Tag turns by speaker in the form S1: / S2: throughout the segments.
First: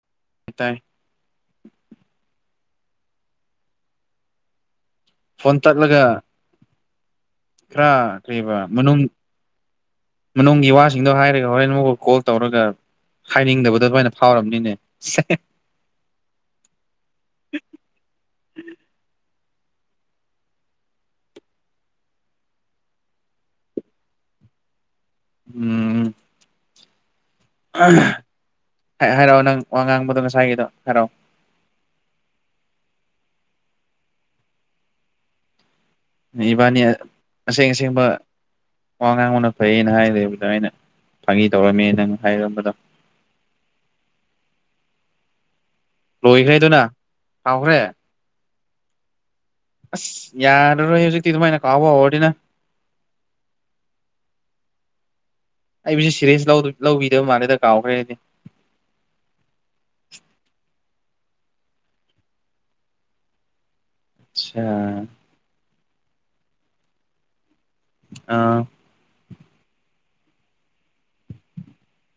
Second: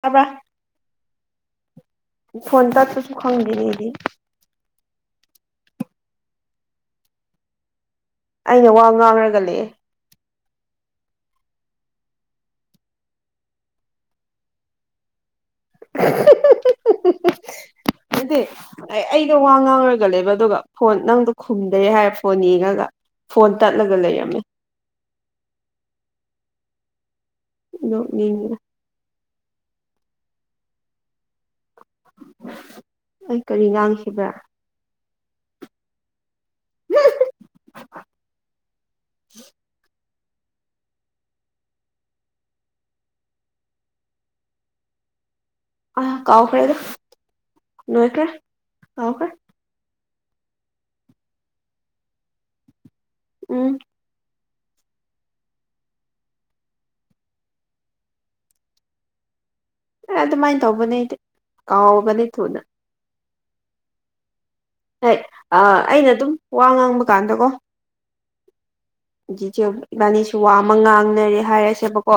S1: ꯇꯥꯕ꯭ꯔꯥ
S2: ꯇꯥꯏ
S1: ꯐꯣꯟ ꯇꯠꯄꯁꯨ ꯈꯪꯗꯦꯅꯦ ꯑꯩꯗꯤ
S2: ꯐꯣꯟ ꯇꯠꯂꯒ ꯈꯔ ꯀ꯭ꯔꯤꯕ
S1: ꯑꯩꯅ ꯋꯥ
S2: ꯃꯅꯨꯡ
S1: ꯉꯥꯡꯔꯒ ꯂꯩꯑꯦ
S2: ꯃꯅꯨꯡꯒꯤ ꯋꯥ ꯁꯤꯡꯗꯣ ꯍꯥꯏꯔꯒ ꯍꯣꯔꯦꯟ ꯃꯨꯛ ꯀꯣꯜ ꯇꯧꯔꯒ ꯍꯥꯏꯅꯤꯡꯗꯕꯗꯣ ꯑꯗꯨꯃꯥꯏꯅ ꯐꯥꯎꯔꯝꯅꯤꯅꯦ
S1: ꯅꯠꯇꯦ ꯑꯩ ꯑꯩꯗꯣ ꯋꯥ ꯉꯥꯡꯔꯒ ꯂꯩꯕ ꯑꯗꯨꯒ ꯐꯣꯟ ꯅꯪꯗꯣ ꯈꯨꯝꯗꯦ ꯍꯥꯏꯔꯦ ꯐꯣꯟ ꯌꯦꯡꯉꯒ ꯐꯣꯟ ꯇꯠꯂꯒ ꯂꯩꯔꯝꯃꯤ
S2: ꯎꯝ
S1: ꯅꯣꯛꯅꯤꯡꯉꯤꯗ
S2: ꯍꯥꯏꯔꯛꯑꯣ ꯅꯪ ꯋꯥ ꯉꯥꯡꯕꯗꯣ ꯉꯁꯥꯏꯒꯤꯗꯣ ꯍꯥꯏꯔꯛꯑꯣ
S1: ꯑꯩ ꯀꯔꯤ ꯉꯥꯡꯈꯤꯕ꯭ꯔꯥ
S2: ꯏꯕꯥꯅꯤ ꯑꯁꯦꯡ ꯑꯁꯦꯡꯕ ꯋꯥ ꯉꯥꯡꯕꯅ ꯐꯩꯌꯦꯅ ꯍꯥꯏꯔꯦꯕ ꯑꯗꯨꯃꯥꯏꯅ ꯐꯒꯤ ꯇꯧꯔꯝꯃꯦ ꯅꯪ ꯍꯥꯏꯔꯝꯕꯗꯣ
S1: ꯑ ꯀꯥꯎ ꯈꯔꯦꯗ
S2: ꯂꯣꯏꯈ꯭ꯔꯦꯗꯨꯅ ꯀꯥꯎꯈ꯭ꯔꯦ
S1: ꯂꯣꯏꯈ꯭ꯔꯦ ꯀꯥꯎꯈ꯭ꯔꯦ
S2: ꯑꯁ ꯌꯥꯔꯔꯣꯏ ꯍꯧꯖꯤꯛꯇꯤ ꯑꯗꯨꯃꯥꯏꯅ ꯀꯥꯎꯕ ꯍꯧꯔꯅꯤꯅ
S1: ꯎꯝ
S2: ꯑꯩꯕꯨꯁꯨ ꯁꯤꯔꯦꯁ ꯂꯧꯕꯤꯗꯕ ꯃꯥꯜꯂꯦꯗ ꯀꯥꯎꯈ꯭ꯔꯦ ꯍꯥꯏꯗꯤ
S1: ꯑꯗꯨꯃꯥꯏꯅ ꯇꯧꯕꯅꯦ ꯀꯥꯎꯒꯅꯤ ꯊꯨꯅ
S2: ꯑꯆꯥ
S1: ꯍꯣꯏ ꯑꯩꯅ ꯑꯗꯨꯝ ꯋꯥ ꯉꯥꯡꯕ ꯀꯥꯟꯗꯀꯣ
S2: ꯑꯥ
S1: ꯆꯤꯆꯦ ꯏꯕꯥꯅꯤꯁꯨ ꯋꯥꯃ ꯉꯥꯡꯅꯔꯦ ꯍꯥꯏꯔꯁꯦꯕꯀꯣ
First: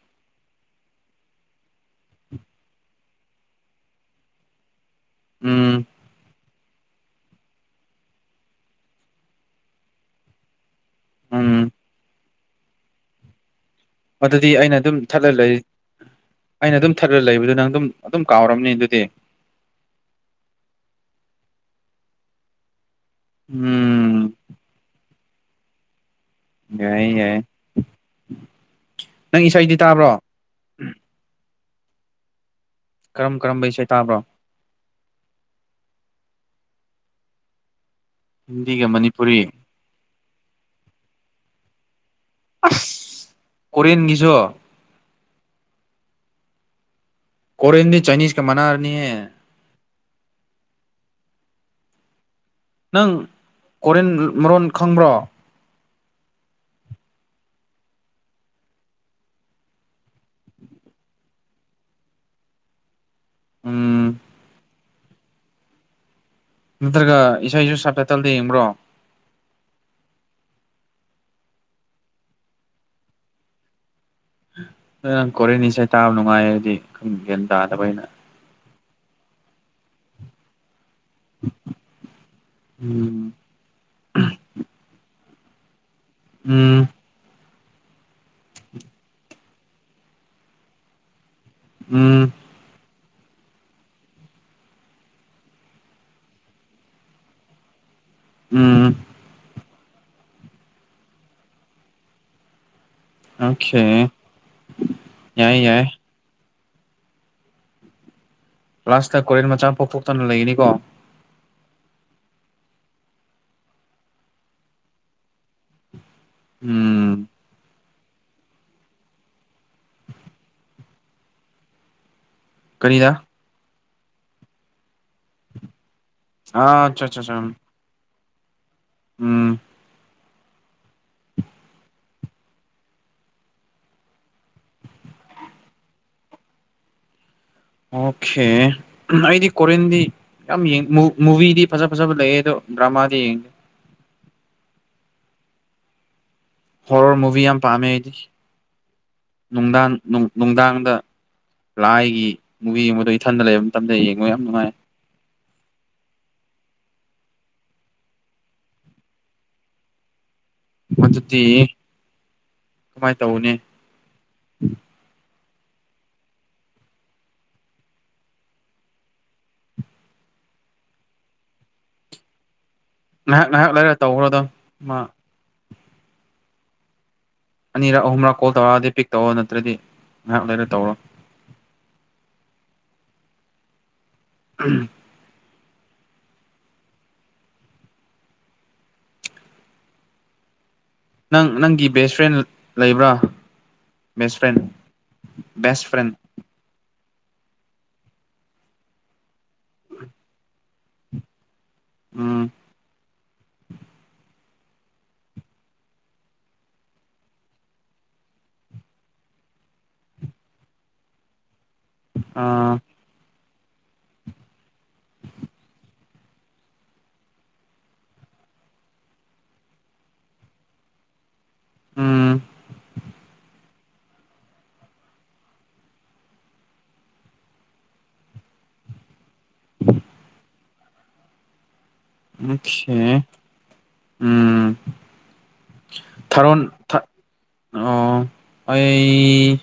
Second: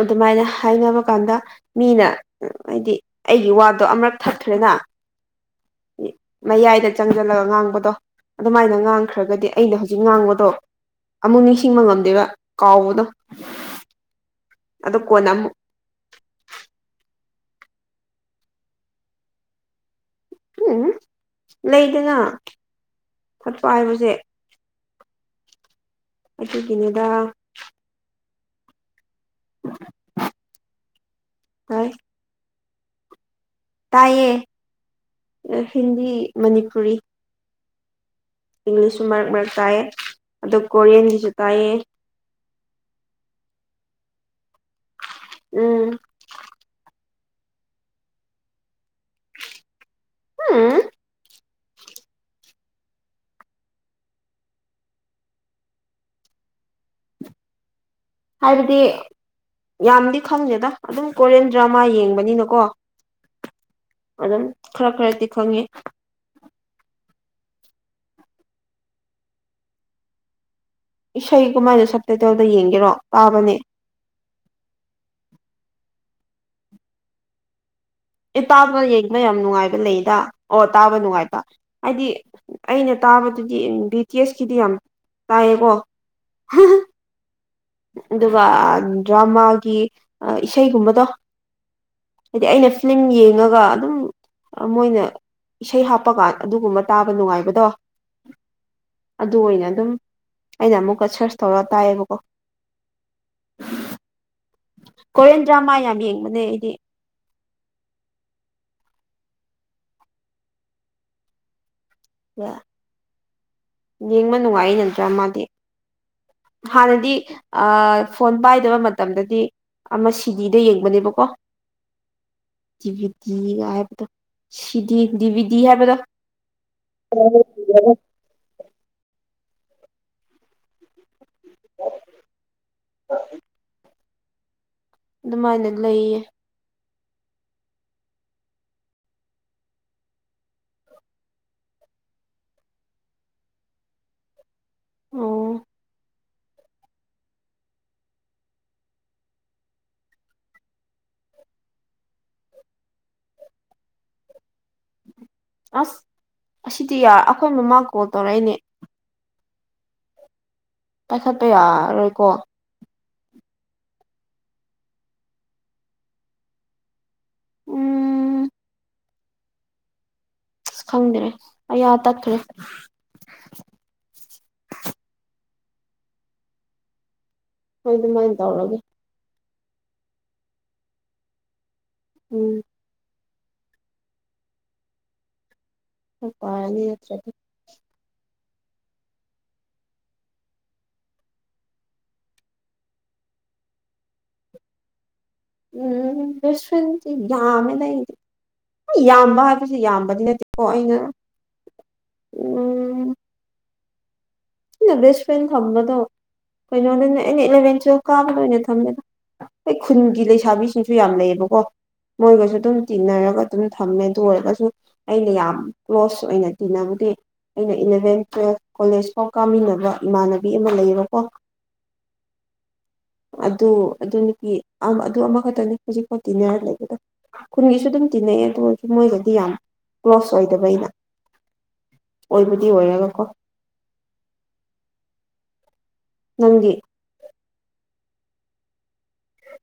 S1: ꯑꯗꯨꯃꯥꯏꯅ ꯍꯥꯏꯅꯕ ꯀꯥꯟꯗ ꯃꯤꯅ ꯍꯥꯏꯗꯤ ꯑꯩꯒꯤ ꯋꯥꯗꯣ ꯑꯃꯨꯔꯛ ꯊꯈ꯭ꯔꯦꯅ
S2: ꯎꯝ
S1: ꯃꯌꯥꯏꯗ ꯆꯪꯖꯜꯂꯒ ꯉꯥꯡꯕꯗꯣ ꯑꯗꯨꯃꯥꯏꯅ ꯉꯥꯡꯈ꯭ꯔꯒꯗꯤ ꯑꯩꯅ ꯍꯧꯖꯤꯛ ꯉꯥꯡꯕꯗꯣ ꯑꯃꯨꯛ
S2: ꯎꯝ
S1: ꯅꯤꯡꯁꯤꯡꯕ ꯉꯝꯗꯦꯕ ꯀꯥꯎꯕꯗꯣ
S2: ꯑꯗꯨꯗꯤ ꯑꯩꯅ ꯑꯗꯨꯝ
S1: ꯑꯗꯣ
S2: ꯊꯠꯂ
S1: ꯀꯣꯟꯅ ꯑꯃꯨꯛ
S2: ꯂꯩ ꯑꯩꯅ ꯑꯗꯨꯝ ꯊꯠ ꯈꯔ ꯂꯩꯕꯗꯨ ꯅꯪ ꯑꯗꯨꯝ ꯑꯗꯨꯝ ꯀꯥꯎꯔꯝꯅꯤ ꯑꯗꯨꯗꯤ
S1: ꯎꯝ ꯂꯩꯗꯅ ꯊꯠꯄꯕ ꯍꯥꯏꯕꯁꯦ
S2: ꯎꯝ
S1: ꯑꯗꯨꯒꯤꯅꯤꯗ
S2: ꯌꯥꯏ ꯌꯥꯏ ꯅꯪ ꯏꯁꯩꯗꯤ ꯇꯥꯕ꯭ꯔꯣ
S1: ꯇꯥꯏ
S2: ꯀꯝ
S1: ꯇꯥꯏꯌꯦ ꯍꯤꯟꯗꯤ ꯃꯅꯤꯄꯨꯔꯤ
S2: ꯍꯤꯟꯗꯤꯒ
S1: ꯏꯪꯂꯤꯁꯁꯨ ꯃꯔꯛ
S2: ꯃꯅꯤꯄꯨꯔꯤ
S1: ꯃꯔꯛ ꯇꯥꯏꯌꯦ ꯑꯗꯨ ꯀꯣꯔꯤꯌꯟꯒꯤꯁꯨ ꯇꯥꯏꯌꯦ
S2: ꯑꯁ ꯀꯣꯔꯦꯟꯒꯤꯁꯨ
S1: ꯎꯝ
S2: ꯀꯣꯔꯤꯌꯟꯗꯤ ꯆꯥꯏꯅꯤꯖ ꯀ ꯃꯅꯥꯔꯅꯤ ꯌꯦ
S1: ꯎꯝ
S2: ꯅꯪ ꯀꯣꯔꯤꯟ ꯃꯔꯣꯟ ꯈꯪꯕ꯭ꯔꯣ
S1: ꯍꯥꯏꯕꯗꯤ ꯌꯥꯝꯗꯤ ꯈꯪꯗꯦꯗ ꯑꯗꯨꯝ ꯀꯣꯔꯤꯌꯟ ꯗ꯭ꯔꯃꯥ ꯌꯦꯡꯕꯅꯤꯅꯀꯣ
S2: ꯎꯝ
S1: ꯑꯗꯨꯝ ꯈꯔ ꯈꯔꯗꯤ ꯈꯪꯉꯦ
S2: ꯅꯠꯇ꯭ꯔꯒ ꯏꯁꯩꯁꯨ ꯁꯕꯇꯥꯏꯇꯜꯗ ꯌꯦꯡꯕ꯭ꯔꯣ
S1: ꯏꯁꯩ ꯀꯃꯥꯏꯅ ꯁꯕꯇꯥꯏꯇꯜꯗ ꯌꯦꯡꯒꯦꯔꯣ ꯇꯥꯕꯅꯦ
S2: ꯅꯪ ꯀꯣꯔꯦꯟ ꯏꯁꯩ ꯇꯥꯕ ꯅꯨꯡꯉꯥꯏꯔꯗꯤ ꯒ꯭ꯌꯥꯟ ꯇꯥꯗꯕ ꯑꯩꯅ
S1: ꯑꯦ ꯇꯥꯕ ꯌꯦꯡꯕ ꯌꯥꯝ ꯅꯨꯡꯉꯥꯏꯕ ꯂꯩꯗ ꯑꯣ ꯇꯥꯕ ꯅꯨꯡꯉꯥꯏꯕ ꯍꯥꯏꯗꯤ ꯑꯩꯅ
S2: ꯎꯝ
S1: ꯇꯥꯕꯗꯨꯗꯤ ꯕꯤ ꯇꯤ ꯑꯦꯁꯀꯤꯗꯤ ꯌꯥꯝ ꯇꯥꯏꯌꯦꯀꯣ
S2: ꯎꯝ
S1: ꯑꯗꯨꯒ ꯗ꯭ꯔꯃꯥꯒꯤ ꯏꯁꯩꯒꯨꯝꯕꯗꯣ
S2: ꯎꯝ
S1: ꯐꯂꯝ ꯌꯦꯡꯉꯒ ꯑꯗꯨꯝ ꯃꯣꯏꯅ ꯏꯁꯩ ꯍꯥꯞꯄꯀꯥꯟ ꯑꯗꯨꯒꯨꯝꯕ ꯇꯥꯕ ꯅꯨꯡꯉꯥꯏꯕꯗꯣ
S2: ꯎꯝ
S1: ꯑꯗꯨ ꯑꯣꯏꯅ ꯑꯗꯨꯝ ꯑꯩꯅ ꯑꯃꯨꯛꯀ ꯁꯔꯁ ꯇꯧꯔ ꯇꯥꯏꯌꯦꯕꯀꯣ
S2: ꯑꯣꯀꯦ
S1: ꯀꯦꯟꯗ꯭ꯔ
S2: ꯌꯥꯏ
S1: ꯃꯥ
S2: ꯌꯥꯏ
S1: ꯌꯥꯝ ꯌꯦꯡꯕꯅꯦ ꯑꯩꯗꯤ
S2: ꯀ꯭ꯂꯥꯁ ꯀꯦꯟ ꯃꯆꯥ ꯄꯣꯛꯊꯣꯛꯇꯅ ꯂꯩꯅꯤꯀꯣ
S1: ꯑ ꯌꯦꯡꯕ ꯅꯨꯡꯉꯥꯏ ꯅꯠꯇ꯭ꯔꯥ ꯃꯥꯗꯤ ꯍꯥꯟꯅꯗꯤ
S2: ꯎꯝ
S1: ꯑ ꯐꯣꯟ ꯄꯥꯏꯗꯕ ꯃꯇꯝꯗꯗꯤ ꯑꯃ ꯁꯤꯗꯤꯗ ꯌꯦꯡꯕꯅꯦꯕꯀꯣ
S2: ꯀꯔꯤꯗ
S1: ꯕꯤꯗꯤ ꯍꯥꯏꯕꯗ ꯁꯤꯗꯤ ꯗꯤꯕꯤꯗꯤ ꯍꯥꯏꯕꯗ
S2: ꯑ ꯑꯆꯥ ꯑꯆꯥ ꯎꯝ
S1: ꯑ ꯑꯗꯨꯃꯥꯏꯅ ꯂꯩꯌꯦ
S2: ꯑꯣꯀꯦ ꯑꯩꯗꯤ ꯀꯔꯤꯦꯟꯗꯤ ꯌꯥꯝꯡ ꯃꯨꯚꯤꯗꯤ ꯐꯖ ꯐꯖꯕ ꯂꯩꯌꯦ ꯑꯗꯣ ꯭ꯔꯃꯗꯤ ꯌꯦ
S1: ꯑꯣ
S2: ꯍꯣꯔꯣꯔ ꯃꯨꯚꯤ ꯌꯥꯝ ꯄꯥꯝꯃꯦ ꯑꯩꯗꯤ ꯅꯨꯡꯗꯥꯡꯅꯨꯡ ꯅꯨꯡꯗꯥꯡꯗ ꯂꯥꯏꯒꯤ ꯃꯨꯕꯤ ꯌꯦꯡꯕꯗꯣ ꯏꯊꯟꯗ ꯂꯩꯕ ꯃꯇꯝꯗ ꯌꯦꯡꯉꯨ ꯌꯥꯝ ꯅꯨꯡꯉꯥꯏ
S1: ꯑꯁ ꯑꯁꯤꯗꯤꯔ ꯑꯩꯈꯣꯏ ꯃꯃꯥ ꯀꯣꯜ ꯇꯧꯔꯛꯏꯅꯦ ꯄꯥꯏꯈꯠꯄ ꯌꯥꯔꯣꯏꯀꯣ
S2: ꯀꯃꯥꯏꯅ ꯇꯧꯧꯕꯅꯦ
S1: ꯎꯝ ꯑ ꯈꯪꯗ꯭ꯔꯦ ꯑ ꯑ ꯇꯠꯈ꯭ꯔꯦ
S2: ꯉꯥꯏꯍꯥꯛ ꯉꯥꯏꯍꯥꯛ ꯂꯩꯔ ꯇꯧꯈ꯭ꯔꯗꯣ ꯃꯥ
S1: ꯍꯣꯏ
S2: ꯑꯅꯤꯔꯛ
S1: ꯑꯗꯨꯃꯥꯏꯅ
S2: ꯑꯍꯨꯝꯔꯛ ꯀꯣꯜ
S1: ꯇꯧꯔꯒꯦ
S2: ꯇꯧꯔꯛꯑꯗꯤ ꯄꯤꯛ ꯇꯧꯔ ꯅꯠꯇ꯭ꯔꯗꯤ ꯉꯥꯏꯍꯥꯛ ꯂꯩꯔ ꯇꯧꯔꯣ
S1: ꯎꯝ
S2: ꯎꯝ
S1: ꯄꯅꯤꯠꯇꯗꯤ
S2: ꯅꯪ ꯅꯪꯒꯤ ꯕꯦꯁ ꯐ꯭ꯔꯦꯟ ꯂꯩꯕ꯭ꯔꯥ ꯕꯦꯁ ꯐ꯭ꯔꯦꯟ ꯕꯦꯁ ꯐ꯭ꯔꯦꯟ
S1: ꯎꯝ ꯁ ꯌꯥꯝꯃꯦꯅ ꯑꯩꯗꯤ ꯌꯥꯝꯕ ꯍꯥꯏꯕꯕꯁꯤ ꯌꯥꯝꯕꯗꯤ ꯅꯠꯇꯦꯀꯣ ꯑꯩꯅ ꯎꯝ ꯁꯤꯗ ꯕꯦꯁ ꯐ꯭ꯔꯦꯟ ꯊꯝꯕꯗꯣ ꯀꯩꯅꯣ ꯅ ꯑꯦꯅꯤ ꯏꯂꯚꯦꯟ ꯇꯨꯋꯦꯜ ꯀꯥꯕꯗ ꯑꯣꯏꯅ ꯊꯝꯃꯦꯗ ꯍꯣꯏ ꯈꯨꯟꯒꯤ ꯂꯩꯁꯥꯕꯤꯁꯤꯡꯁꯨ ꯌꯥꯝ ꯂꯩꯌꯦꯕꯀꯣ ꯃꯣꯏꯒꯁꯨ
S2: ꯑꯥ
S1: ꯑꯗꯨꯝ ꯇꯤꯟꯅꯔꯒ ꯑꯗꯨꯝ ꯊꯝꯃꯦ ꯑꯗꯨ ꯑꯣꯏꯔꯒꯁꯨ ꯑꯩꯅ ꯌꯥꯝ ꯀ꯭ꯂꯣꯁ ꯑꯣꯏꯅ ꯇꯤꯟꯅꯕꯨꯗꯤ ꯑꯩꯅ ꯏꯂꯚꯦꯟ ꯇꯨꯋꯦꯜꯐ ꯀꯣꯂꯦꯖ ꯐꯥꯎ ꯀꯥꯃꯤꯟꯅꯕ ꯏꯃꯥꯟꯅꯕꯤ ꯑꯃ ꯂꯩꯌꯦꯕꯀꯣ
S2: ꯎꯝ
S1: ꯑꯗꯨ ꯑꯗꯨꯅꯄꯤ ꯑꯗꯨ ꯑꯃꯈꯛꯇꯅꯦ ꯍꯧꯖꯤꯛꯐꯥꯎ ꯇꯤꯟꯅꯔ ꯂꯩꯕꯗ ꯈꯨꯟꯒꯤꯁꯨ ꯑꯗꯨꯝ ꯇꯤꯟꯅꯩꯌꯦ ꯑꯗꯨ ꯑꯣꯏꯔꯁꯨ ꯃꯣꯏꯗꯗꯤ ꯌꯥꯝ ꯀ꯭ꯂꯣꯁ ꯑꯣꯏꯗꯕ ꯑꯩꯅ ꯑꯣꯏꯕꯨꯗꯤ
S2: ꯃꯁꯦ
S1: ꯑꯣꯏꯔꯒꯀꯣ
S2: ꯎꯝ ꯊꯔꯣꯟ
S1: ꯅꯪꯗꯤ
S2: ꯑꯣ ꯑꯩ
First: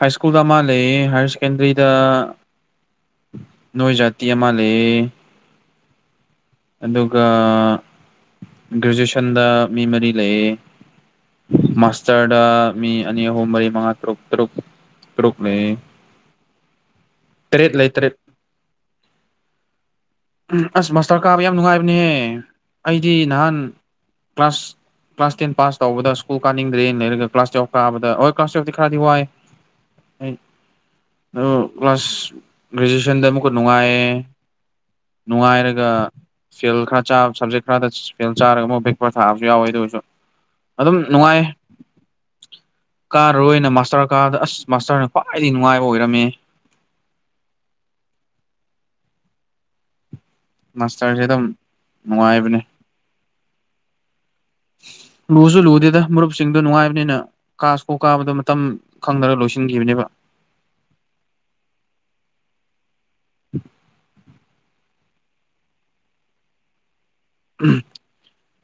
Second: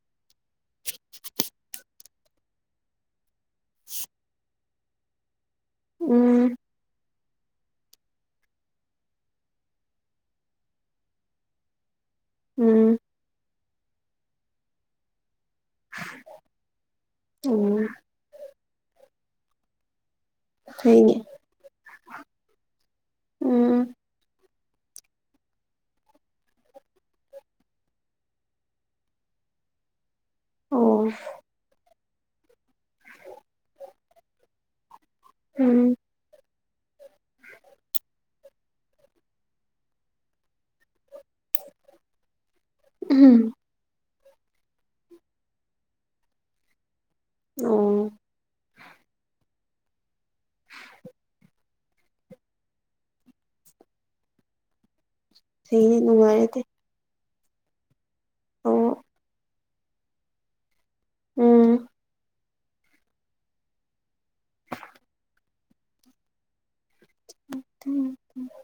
S2: ꯍ ꯁꯀꯨꯜꯗ ꯃꯥ ꯂꯩ ꯍꯥꯏꯔ ꯁꯦꯀꯦꯟꯗꯔꯤꯗ ꯅꯣꯏꯖꯥꯇꯤ ꯑꯃꯂꯦ
S1: ꯎꯝ
S2: ꯑꯗꯨ ꯑꯗꯨꯒ ꯒ꯭ꯔꯦꯖꯨꯑꯦꯁꯟꯗ ꯃꯤ ꯃꯔꯤ ꯂꯩꯌꯦ ꯃꯥꯁ ꯆꯗꯥ ꯃꯤ
S1: ꯎꯝ
S2: ꯑꯅꯤ ꯍꯍꯣ ꯃꯔꯤ ꯃꯉ ꯇꯨ ꯇꯨ ꯇꯨꯛꯂꯤ ꯇꯔꯦꯠ
S1: ꯎꯝ
S2: ꯂꯩ ꯇꯔꯦꯠ ꯎꯝ ꯑꯁ
S1: ꯐꯩꯅꯦ
S2: ꯃꯥꯁꯇꯔ ꯀꯥꯕ ꯌꯥꯝ ꯅꯨꯡꯉꯥꯏꯕꯅꯦꯍꯦ ꯑꯩꯗꯤ ꯅꯍꯥꯟ
S1: ꯎꯝ
S2: ꯀ꯭ꯂꯥꯁ ꯀ꯭ꯂꯥꯁ ꯇꯦꯟ ꯄꯥꯁ ꯇꯧꯕꯗ ꯁ꯭ꯀꯨꯜ ꯀꯥꯅꯤꯡꯗ꯭ꯔꯦ ꯂꯩꯔꯒ ꯀ꯭ꯂꯥꯁ ꯇꯨꯌꯦꯜꯞ ꯀꯥꯕꯗ ꯍꯣꯏ ꯀ꯭ꯂꯥꯁ ꯇꯨꯌꯦꯜꯤ ꯈꯔꯗꯤ ꯋꯥꯏ [inaudible]
S1: ꯑꯣ
S2: ꯑꯗꯨ ꯀ꯭ꯂꯥꯁ ꯒ꯭ꯔꯦꯖꯨꯋꯦꯁꯟꯗ ꯑꯃꯨꯛꯀ ꯅꯨꯡꯉꯥꯏ
S1: ꯎꯝ
S2: ꯅꯨꯡꯉꯥꯏꯔꯒ ꯐꯦꯜ ꯈꯔ ꯆꯥꯕ ꯁꯕꯖꯦꯛ ꯈꯔꯗ ꯐꯦꯜ ꯆꯥꯔꯒ ꯑꯃ ꯕꯦꯛ ꯄꯦꯄꯔ ꯊꯥꯕꯁꯨ ꯌꯥꯎꯋꯦ ꯑꯗꯨ ꯑꯣꯏꯁꯨ ꯑꯗꯨꯝ ꯅꯨꯡꯉꯥꯏ
S1: ꯎꯝ
S2: ꯀꯥꯔꯔꯣꯏꯅ ꯃꯥꯁꯇꯔ ꯀꯥꯗ ꯑꯁ ꯃꯥꯁꯇꯔꯅ ꯈ꯭ꯋꯥꯏꯗꯩ ꯅꯨꯡꯉꯥꯏꯕ ꯑꯣꯏꯔꯝꯃꯦ
S1: ꯑꯣ
S2: ꯃꯥꯁꯇꯔꯁꯦ ꯑꯗꯨꯝ ꯅꯨꯡꯉꯥꯏꯕꯅꯦ ꯂꯨꯁꯨ
S1: ꯁꯤꯗꯤ
S2: ꯂꯨꯗꯦꯗ ꯃꯔꯨꯞꯁꯤꯡꯗꯨ
S1: ꯅꯨꯡꯉꯥꯏꯔꯗꯤ
S2: ꯅꯨꯡꯉꯥꯏꯕꯅꯤꯅ ꯀꯥꯁꯐꯧ ꯀꯥꯕꯗ ꯃꯇꯝ
S1: ꯑꯣ
S2: ꯈꯪꯗꯔꯒ ꯂꯣꯏ ꯈꯤꯕꯅꯦꯕ
S1: ꯎꯝ
S2: [inaudible]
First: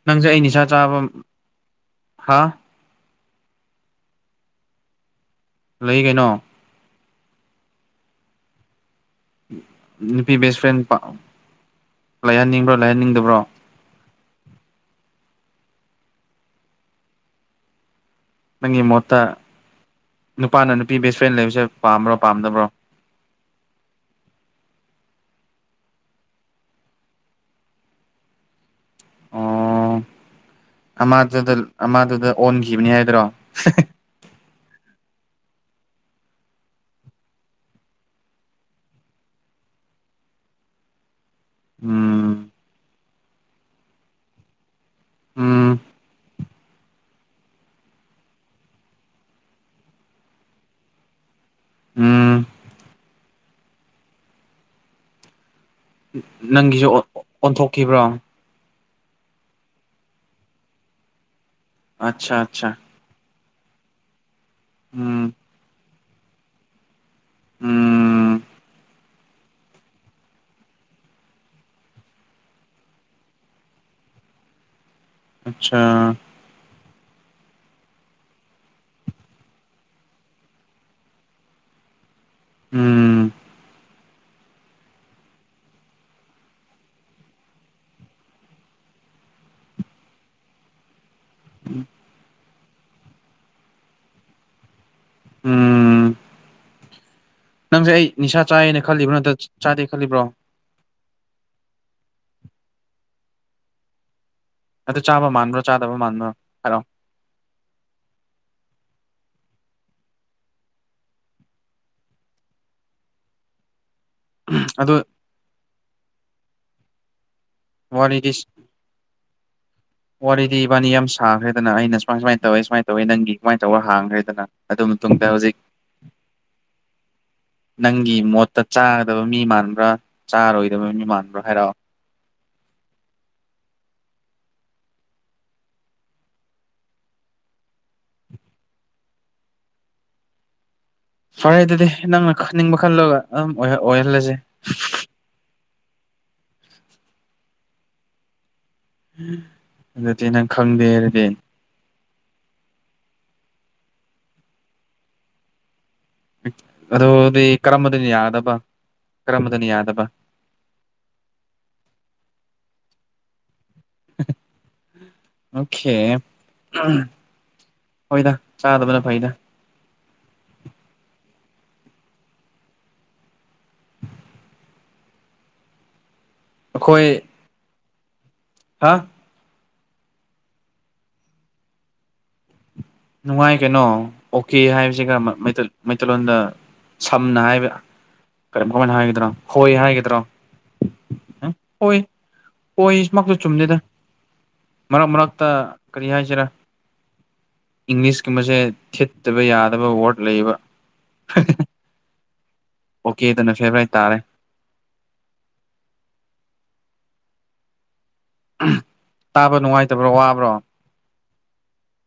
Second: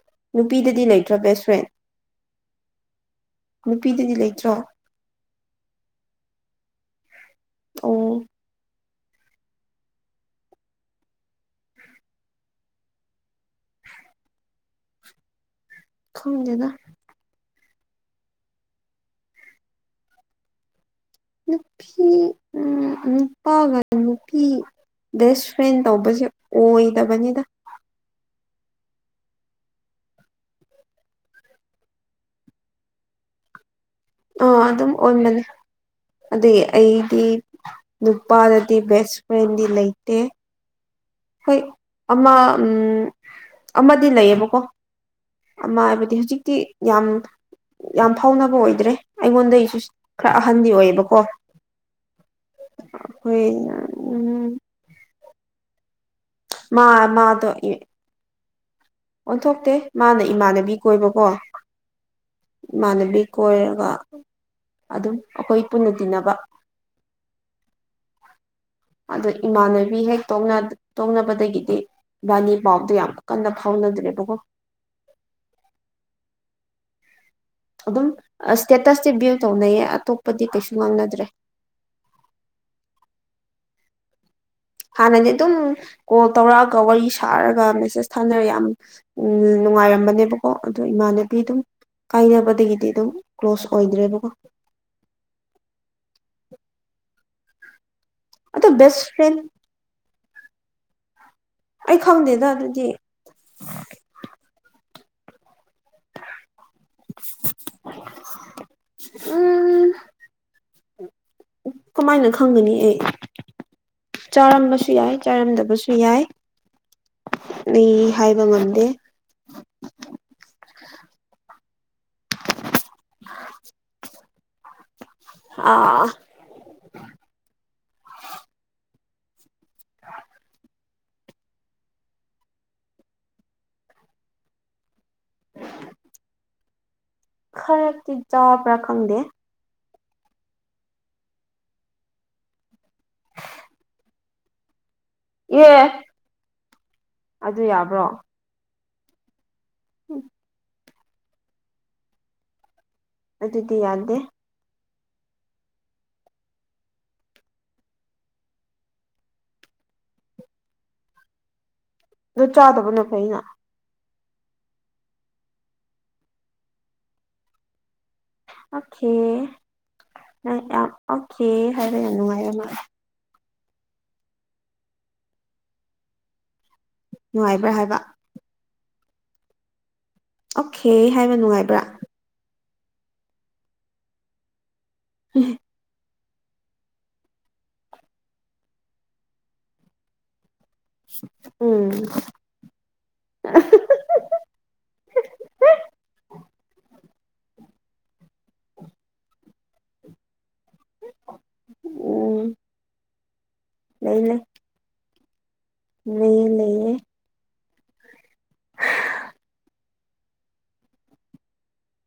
S2: ꯅꯪꯁꯦ ꯑꯩ ꯅꯤꯁꯥ
S1: ꯅꯨꯄꯤꯗꯗꯤ
S2: ꯆꯥꯕ
S1: ꯂꯩꯇ꯭ꯔꯣ ꯕꯦꯁ ꯐ꯭ꯔꯦꯟ
S2: ꯍꯥ
S1: ꯅꯨꯄꯤꯗꯗꯤ ꯂꯩꯇ꯭ꯔꯣ
S2: ꯂꯩ ꯀꯩꯅꯣ
S1: ꯑꯣ
S2: ꯅꯨꯄꯤ ꯕꯦꯁ ꯐ꯭ꯔꯦꯟ ꯄꯥꯝ ꯂꯩꯍꯟꯅꯤꯡꯕ꯭ꯔꯣ ꯂꯩꯍꯟꯅꯤꯡꯗꯕ꯭ꯔꯣ
S1: ꯈꯪꯗꯦꯗ
S2: ꯅꯪꯒꯤ ꯃꯣꯠꯇ ꯅꯨꯄꯥꯅ ꯅꯨꯄꯤ ꯕꯦꯁ ꯐ꯭ꯔꯦꯟ ꯂꯩꯕꯁꯦ
S1: ꯅꯨꯄꯤ
S2: ꯄꯥꯝꯕ꯭ꯔꯣ ꯄꯥꯝꯗꯕ꯭ꯔꯣ
S1: ꯎꯝ ꯅꯨꯄꯥꯒ ꯅꯨꯄꯤ ꯕꯦꯁ ꯐ꯭ꯔꯦꯟ ꯇꯧꯕꯁꯦ ꯑꯣꯏꯗꯕꯅꯤꯗ
S2: ꯑꯣ ꯑꯃꯗꯨꯗ ꯑꯃꯥꯗꯨꯗ ꯑꯣꯟꯈꯤꯕꯅꯤ ꯍꯥꯏꯗ꯭ꯔꯣ
S1: ꯑ ꯑꯗꯨꯝ ꯑꯣꯟꯕꯅꯦ ꯑꯗꯒꯤ ꯑꯩꯗꯤ ꯅꯨꯄꯥꯗꯗꯤ ꯕꯦꯁ ꯐ꯭ꯔꯦꯟꯗꯤ ꯂꯩꯇꯦ ꯍꯣꯏ ꯑꯃ
S2: ꯎꯝ
S1: ꯑꯃꯗꯤ ꯂꯩꯌꯦꯕꯀꯣ
S2: ꯎꯝ
S1: ꯑꯃ ꯍꯥꯏꯕꯗꯤ ꯍꯧꯖꯤꯛꯇꯤ ꯌꯥꯝ ꯌꯥꯝ ꯐꯥꯎꯅꯕ ꯑꯣꯏꯗ꯭ꯔꯦ ꯑꯩꯉꯣꯟꯗꯗꯒꯤꯁꯨ ꯈꯔ ꯑꯍꯟꯗꯤ ꯑꯣꯏꯌꯦꯕꯀꯣ
S2: ꯎꯝ
S1: ꯍꫭꯏꯅ ꯎꯝ ꯃꯥ
S2: ꯅꯪꯒꯤꯁꯨ
S1: ꯃꯥꯗꯣ
S2: ꯑꯣꯟꯊꯣꯛꯈꯤꯕ꯭ꯔꯣ
S1: ꯑꯣꯟꯊꯣꯛꯇꯦ ꯃꯥꯅ ꯏꯃꯥꯟꯅꯕꯤ ꯀꯣꯏꯕꯀꯣ
S2: ꯑꯠꯁꯥ ꯑꯠꯁꯥ
S1: ꯏꯃꯥꯟꯅꯕꯤ ꯀꯣꯏꯔꯒ ꯑꯗꯨꯝ ꯑꯩꯈꯣꯏ ꯄꯨꯟꯅ ꯇꯤꯟꯅꯕ
S2: ꯎꯝ
S1: ꯑꯗ ꯏꯃꯥꯟꯅꯕꯤ ꯍꯦꯛ ꯇꯣꯡꯅꯕꯗꯒꯤꯗꯤ ꯏꯕꯥꯅꯤ ꯄꯥꯎꯗꯣ ꯌꯥꯝ ꯀꯟꯅ ꯐꯥꯎꯅ ꯗ꯭ꯔꯦꯕꯀꫭ
S2: ꯑꯠꯁꯥ
S1: ꯑꯗꯨꯝ ꯑ ꯁꯇꯦꯇꯁꯇꯤ ꯚ꯭ꯌꯨ ꯇꯧꯅꯩꯌꯦ ꯑꯇꯣꯞꯄꯗꯤ ꯀꯩꯁꯨ ꯉꯥꯡꯅꯗ꯭ꯔꯦ
S2: ꯎꯝ
S1: ꯍꯥꯟꯅꯗꯤ ꯑꯗꯨꯝ ꯀꯣꯜ ꯇꯧꯔꯛꯑꯒ ꯋꯥꯔꯤ ꯁꯥꯔꯒ ꯃꯦꯁꯦꯁ ꯊꯥꯅꯔ ꯌꯥꯝ ꯎꯝ ꯅꯨꯡꯉꯥꯏꯔꯝꯕꯅꯦꯕꯀꯣ ꯑꯗꯨ ꯏꯃꯥꯅ ꯕꯤ ꯗꯨꯝ ꯀꯥꯏꯅꯕꯗꯒꯤꯗꯤ ꯑꯗꯨꯝ ꯀ꯭ꯂꯣꯁ ꯑꯣꯏꯗ꯭ꯔꯦꯕꯀꯣ
S2: ꯎꯝ ꯅꯪꯁꯦ ꯑꯩ ꯅꯤꯁꯥ
S1: ꯑꯗꯣ
S2: ꯆꯥꯏꯅ
S1: ꯕꯦꯁ
S2: ꯈꯜꯂꯤꯕ꯭ꯔꯣ ꯅꯠꯇ꯭ꯔ
S1: ꯐ꯭ꯔꯦꯟ
S2: ꯆꯥꯗꯦ ꯈꯜꯂꯤꯕ꯭ꯔꯣ
S1: ꯑꯩ ꯈꯪꯗꯦꯗ ꯑꯗꯨꯗꯤ
S2: ꯑꯗꯨ ꯆꯥꯕ ꯃꯥꯟꯕ꯭ꯔꯣ ꯆꯥꯗꯕ ꯃꯥꯟꯕ꯭ꯔꯣ ꯍꯥꯏꯔꯑꫭ
S1: ꯎꯝ ꯀꯃꯥꯏꯅ ꯈꯪꯒꯅꯤ ꯑꯩ ꯆꯥꯔꯝꯕꯁꯨ
S2: ꯑꯗꯨ
S1: ꯌꯥꯏ ꯆꯥꯔꯝꯗꯕꯁꯨ ꯌꯥꯏ ꯑꯩ
S2: ꯋꯥꯔꯤꯗꯤ
S1: ꯍꯥꯏꯕ ꯉꯝꯗꯦ
S2: ꯋꯥꯔꯤꯗꯤ ꯏꯕꯥꯅꯤ ꯌꯥꯝ ꯁꯥꯈ꯭ꯔꯦꯗꯅ ꯑꯩꯅ ꯁꯨꯃꯥꯏ ꯁꯨꯃꯥꯏꯅ ꯇꯧꯋꯤ ꯁꯨꯃꯥꯏꯅ ꯇꯧꯋꯤ ꯅꯪꯒꯤ ꯁꯨꯃꯥꯏꯅ ꯇꯧꯔ ꯍꯥꯡꯈ꯭ꯔꯦꯗꯅ ꯑꯗꯨ ꯃꯇꯨꯡꯗ ꯍꯧꯖꯤꯛ
S1: ꯑꯥ
S2: ꯅꯪꯒꯤ ꯃꯣꯠꯇ ꯆꯥ ꯆꯗꯕ ꯃꯤ ꯃꯥꯟꯕ꯭ꯔꯥ ꯆꯥꯔꯣꯏꯗꯕ ꯃꯤ ꯃꯥꯟꯕ꯭ꯔꯥ ꯍꯥꯏꯔꯛꯑꯣ
S1: [inaudible] ꯈꯔꯛꯇꯤ ꯆꯥꯎꯕ꯭ꯔꯥ ꯈꯪꯗꯦ
S2: ꯐꯔꯦ ꯑꯗꯨꯗꯤ ꯅꯪꯅ ꯈꯅꯤꯡꯕ ꯈꯜꯂꯒ ꯑꯗꯨꯝ ꯑꯣꯏꯍꯜꯂꯁ
S1: ꯑꯦ ꯑꯗꯨ ꯌꯥꯕ꯭ꯔꯣ
S2: ꯑꯗꯨꯗꯤ ꯅꯪ ꯈꯪꯗꯦꯔꯗꯤ
S1: ꯑꯗꯨꯗꯤ ꯌꯥꯗꯦ
S2: ꯑꯗꯨꯗꯤ ꯀꯔꯝꯕꯗꯅ ꯌꯥꯗꯕ ꯀꯔꯝꯕꯗꯅ ꯌꯥꯗꯕ [inaudible]
S1: ꯑ ꯆꯥꯗꯕꯅ ꯀꯩꯅ
S2: ꯑꯣꯀꯦ ꯍꯣꯏꯗ ꯆꯥꯗꯕꯅ
S1: ꯑꯣꯀꯦ
S2: ꯐꯩꯗ
S1: ꯌꯥꯝ ꯑꯣꯀꯦ ꯍꯥꯏꯕ ꯌꯥꯝ ꯅꯨꯡꯉꯥꯏꯔꯦ ꯃꯥ
S2: ꯑꯩꯈꯣꯏ
S1: ꯅꯨꯡꯉꯥꯏꯕ꯭ꯔꯥ ꯍꯥꯏꯕ
S2: ꯍꯥ
S1: ꯑꯣꯀꯦ ꯍꯥꯏꯕ ꯅꯨꯡꯉꯥꯏꯕ꯭ꯔꯥ
S2: ꯅꯨꯡꯉꯥꯏ ꯀꯩꯅꯣ ꯑꯣꯀꯦ ꯍꯥꯏꯕꯁꯤꯒ ꯆꯂꯂꯣꯟꯗ ꯁꯝꯅ ꯍꯥꯏꯕ ꯀꯔꯤꯝ ꯀꯃꯥꯏꯅ ꯍꯥꯏꯒꯗ꯭ꯔꯣ ꯍꯣꯏ ꯍꯥꯏꯒꯗ꯭ꯔꯣ
S1: ꯎꯝ
S2: ꯍꯣꯏ ꯍꯣꯏ ꯏꯁꯃꯛꯇ ꯆꯨꯝꯗꯦꯗ ꯃꯔꯛ ꯃꯔꯛꯇ ꯀꯔꯤ ꯍꯥꯏꯁꯤꯔꯥ ꯏꯪꯂꯤꯁꯀꯨꯝꯕꯁꯦ ꯊꯦꯠꯇꯕ ꯌꯥꯗꯕ ꯋꯥꯔꯗ ꯂꯩꯌꯦꯕ
S1: ꯎꯝ [inaudible]
S2: ꯑꯣꯀꯦ ꯑꯗꯨꯅ ꯐꯦꯚꯏ ꯇꯥꯔꯦ
S1: ꯅ ꯂꯩꯌꯦ
S2: ꯇꯥꯕ ꯅꯨꯡꯉꯥꯏꯇꯕ꯭ꯔꯣ ꯋꯥꯕ꯭ꯔꯣ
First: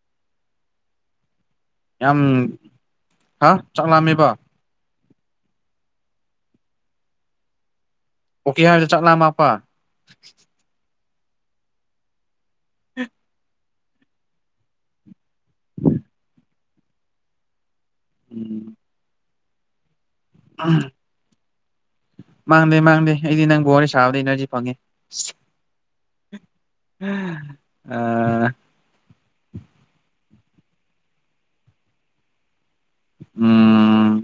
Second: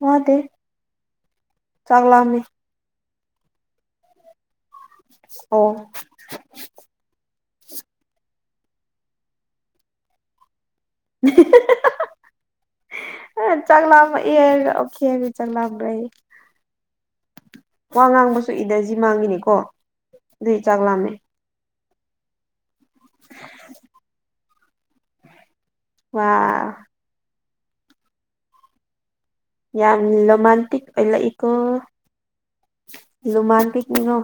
S1: ꯃꯥꯗꯤ
S2: ꯌꯥꯝ
S1: ꯆꯒꯂꯃꯤ
S2: ꯍꯥ ꯆꯠꯂꯝꯑꯃꯤꯕ
S1: ꯑꯣ [inaudible]
S2: ꯄꯨꯀꯤꯦ [inaudible] ꯍꯔꯂ ꯆꯠꯂ ꯑꯃꯄ
S1: [unintelligible] [inaudible] ꯑ ꯆꯪꯂꯝ ꯏ ꯑꯣꯔ ꯆꯪꯂꯝ ꯂꯩꯏ ꯋꯥ ꯉꯥꯡꯕꯁꯨ
S2: ꯎꯝ
S1: ꯏꯗꯖꯤ ꯃꯥꯡꯈꯤꯅꯤꯀꯣ ꯑꯗꯨꯏ ꯆꯥꯛ ꯂꯥꯝꯃꯦ
S2: ꯃꯥꯡꯗꯦ ꯃꯥꯡꯗꯦ ꯑꯩꯗꯤ ꯅꯪ ꯒ ꯋꯥꯔꯤ ꯁꯥꯕꯗ ꯏꯅꯔꯖꯤ ꯐꯪꯉꯦ ꯑ
S1: ꯋꯥ [inaudible]
S2: ꯑ [inaudible]
S1: ꯌꯥꯝ ꯔꯣꯃꯟꯇꯤꯛ ꯑꯣꯏ ꯂꯥꯛ ꯏꯏꯀꯣ ꯔꯨꯃꯥꯟ ꯄꯤꯛꯣ
S2: ꯎꯝ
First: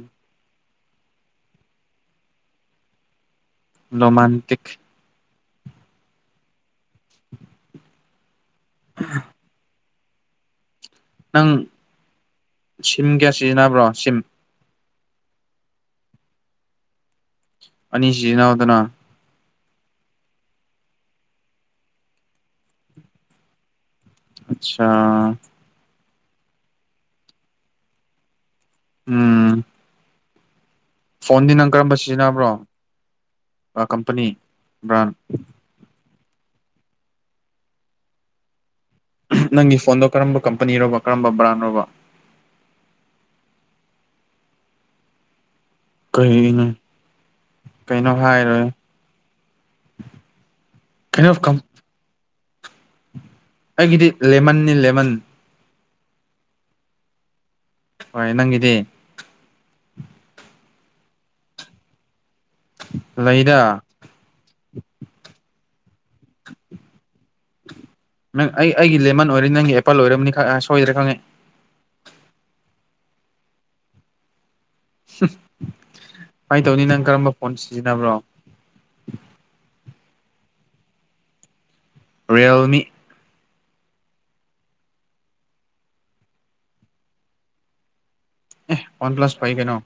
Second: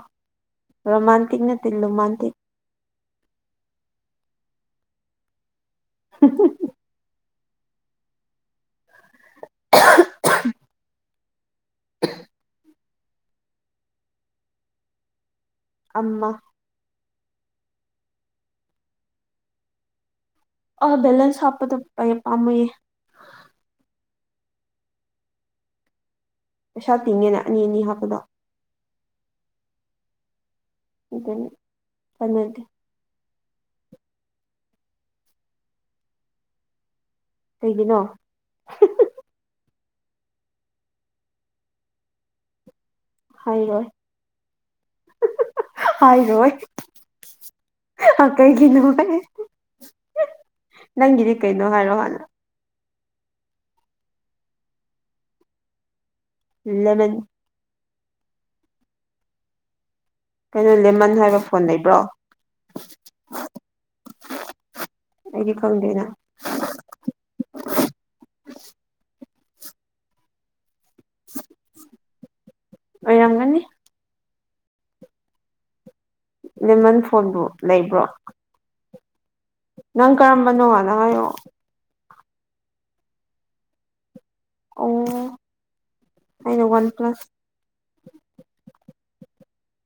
S1: ꯔꯣꯃꯥꯟꯇꯛ ꯅ ꯂꯣꯃꯥꯟꯇꯤꯛ
S2: ꯔꯣꯃꯥꯟꯇꯛ
S1: [unintelligible] [inaudible]
S2: ꯑ [inaudible] ꯅꯪ ꯁꯤꯝ ꯀꯌꯥ ꯁꯤꯖꯤꯟꯅꯕ꯭ꯔꯣ ꯁꯤꯝ
S1: ꯑꯃ
S2: ꯑꯅꯤꯁꯤꯖꯤꯅꯥꯎꯗꯅ
S1: ꯑ ꯦꯂꯦꯟꯁ ꯍꯥꯞꯄꯗꯌꯦ ꯄꯥꯝꯃꯌꯦꯦ
S2: ꯑꯆꯥꯆꯥ
S1: ꯄꯩꯁꯥ ꯇꯤꯡꯉꯦꯅ ꯑꯅꯤ ꯑꯅꯤ ꯍꯥꯞꯄꯗꯣ
S2: ꯎꯝ
S1: ꯑꯗꯨꯅ
S2: ꯐꯣꯟꯗꯤ ꯅꯪ ꯀꯔꯝꯕ ꯁꯤꯖꯤꯟꯅꯕ꯭ꯔꯣ
S1: ꯀꯥꯟꯅꯗꯦ
S2: ꯀꯝꯄꯅꯤ ꯕ꯭ꯔꯥꯟ
S1: ꯀꯒꯤꯅꯣ
S2: ꯅꯪꯒꯤ ꯐꯣꯟꯗꯣ ꯀꯔꯝꯕ ꯀꯝꯄꯅꯤꯔꯣꯕ ꯀꯔꯝꯕ ꯕ꯭ꯔꯥꯟ ꯔꯣꯕ
S1: ꯍꯥꯏꯔꯣꯏ ꯍꯥꯏꯔꯣꯏ
S2: ꯀꯩꯅꯣ ꯀꯩꯅꯣ ꯍꯥꯏꯔꯣꯏ
S1: ꯀꯩꯒꯤꯅꯣꯦ
S2: ꯀꯩꯅꯣ
S1: ꯅꯪꯤꯗꯤ
S2: ꯀꯝ
S1: ꯀꯩꯩꯅꯣ ꯍꯥꯏꯔꯣꯂ
S2: ꯑꯩꯒꯤꯗꯤ ꯂꯦꯃꯟꯅꯤ ꯂꯦꯃꯟ
S1: ꯏꯂꯅꯦ
S2: ꯍꯣꯏ ꯅꯪꯗꯤ
S1: ꯀꯩꯅꯣ ꯂꯦꯃꯟ ꯍꯥꯏꯕ ꯐꯣꯟ ꯂꯩꯕ꯭ꯔꯣ
S2: ꯂꯩꯗ
S1: ꯑꯩꯒꯤ ꯀꯗꯦꯅ
S2: ꯅꯪ ꯑꯩ ꯑꯩꯒꯤ ꯂꯦꯃꯟ ꯑꯣꯏꯔꯅꯤ ꯅꯪꯒꯤ ꯑꯦꯄꯜ ꯑꯣꯏꯝꯅꯤ ꯈ ꯁꯣꯏꯗ꯭ꯔꯥ ꯈꯪꯉꯦ [unintelligible]
S1: ꯑꯣꯏꯔꯝꯒꯅꯤ
S2: ꯀꯃꯥꯏꯅ ꯇꯧꯅꯤ
S1: ꯂꯦꯃꯟ
S2: ꯅꯪ ꯀꯔꯝꯕ
S1: ꯐꯣꯟꯕꯨ
S2: ꯐꯣꯟ
S1: ꯂꯩꯕ꯭ꯔꯣ
S2: ꯁꯤꯖꯤꯟꯅꯕ꯭ꯔꯣ
S1: ꯅꯪ ꯀꯔꯝꯕꯅꯣꯉꯅꯪ ꯍꯥꯏꯌꯣ
S2: ꯔꯤꯌꯦꯜꯃꯤ
S1: ꯑꯣ ꯑꯩꯩꯅ ꯋꯥꯟ ꯄ꯭ꯂꯥꯁ
S2: ꯐꯒꯅꯣ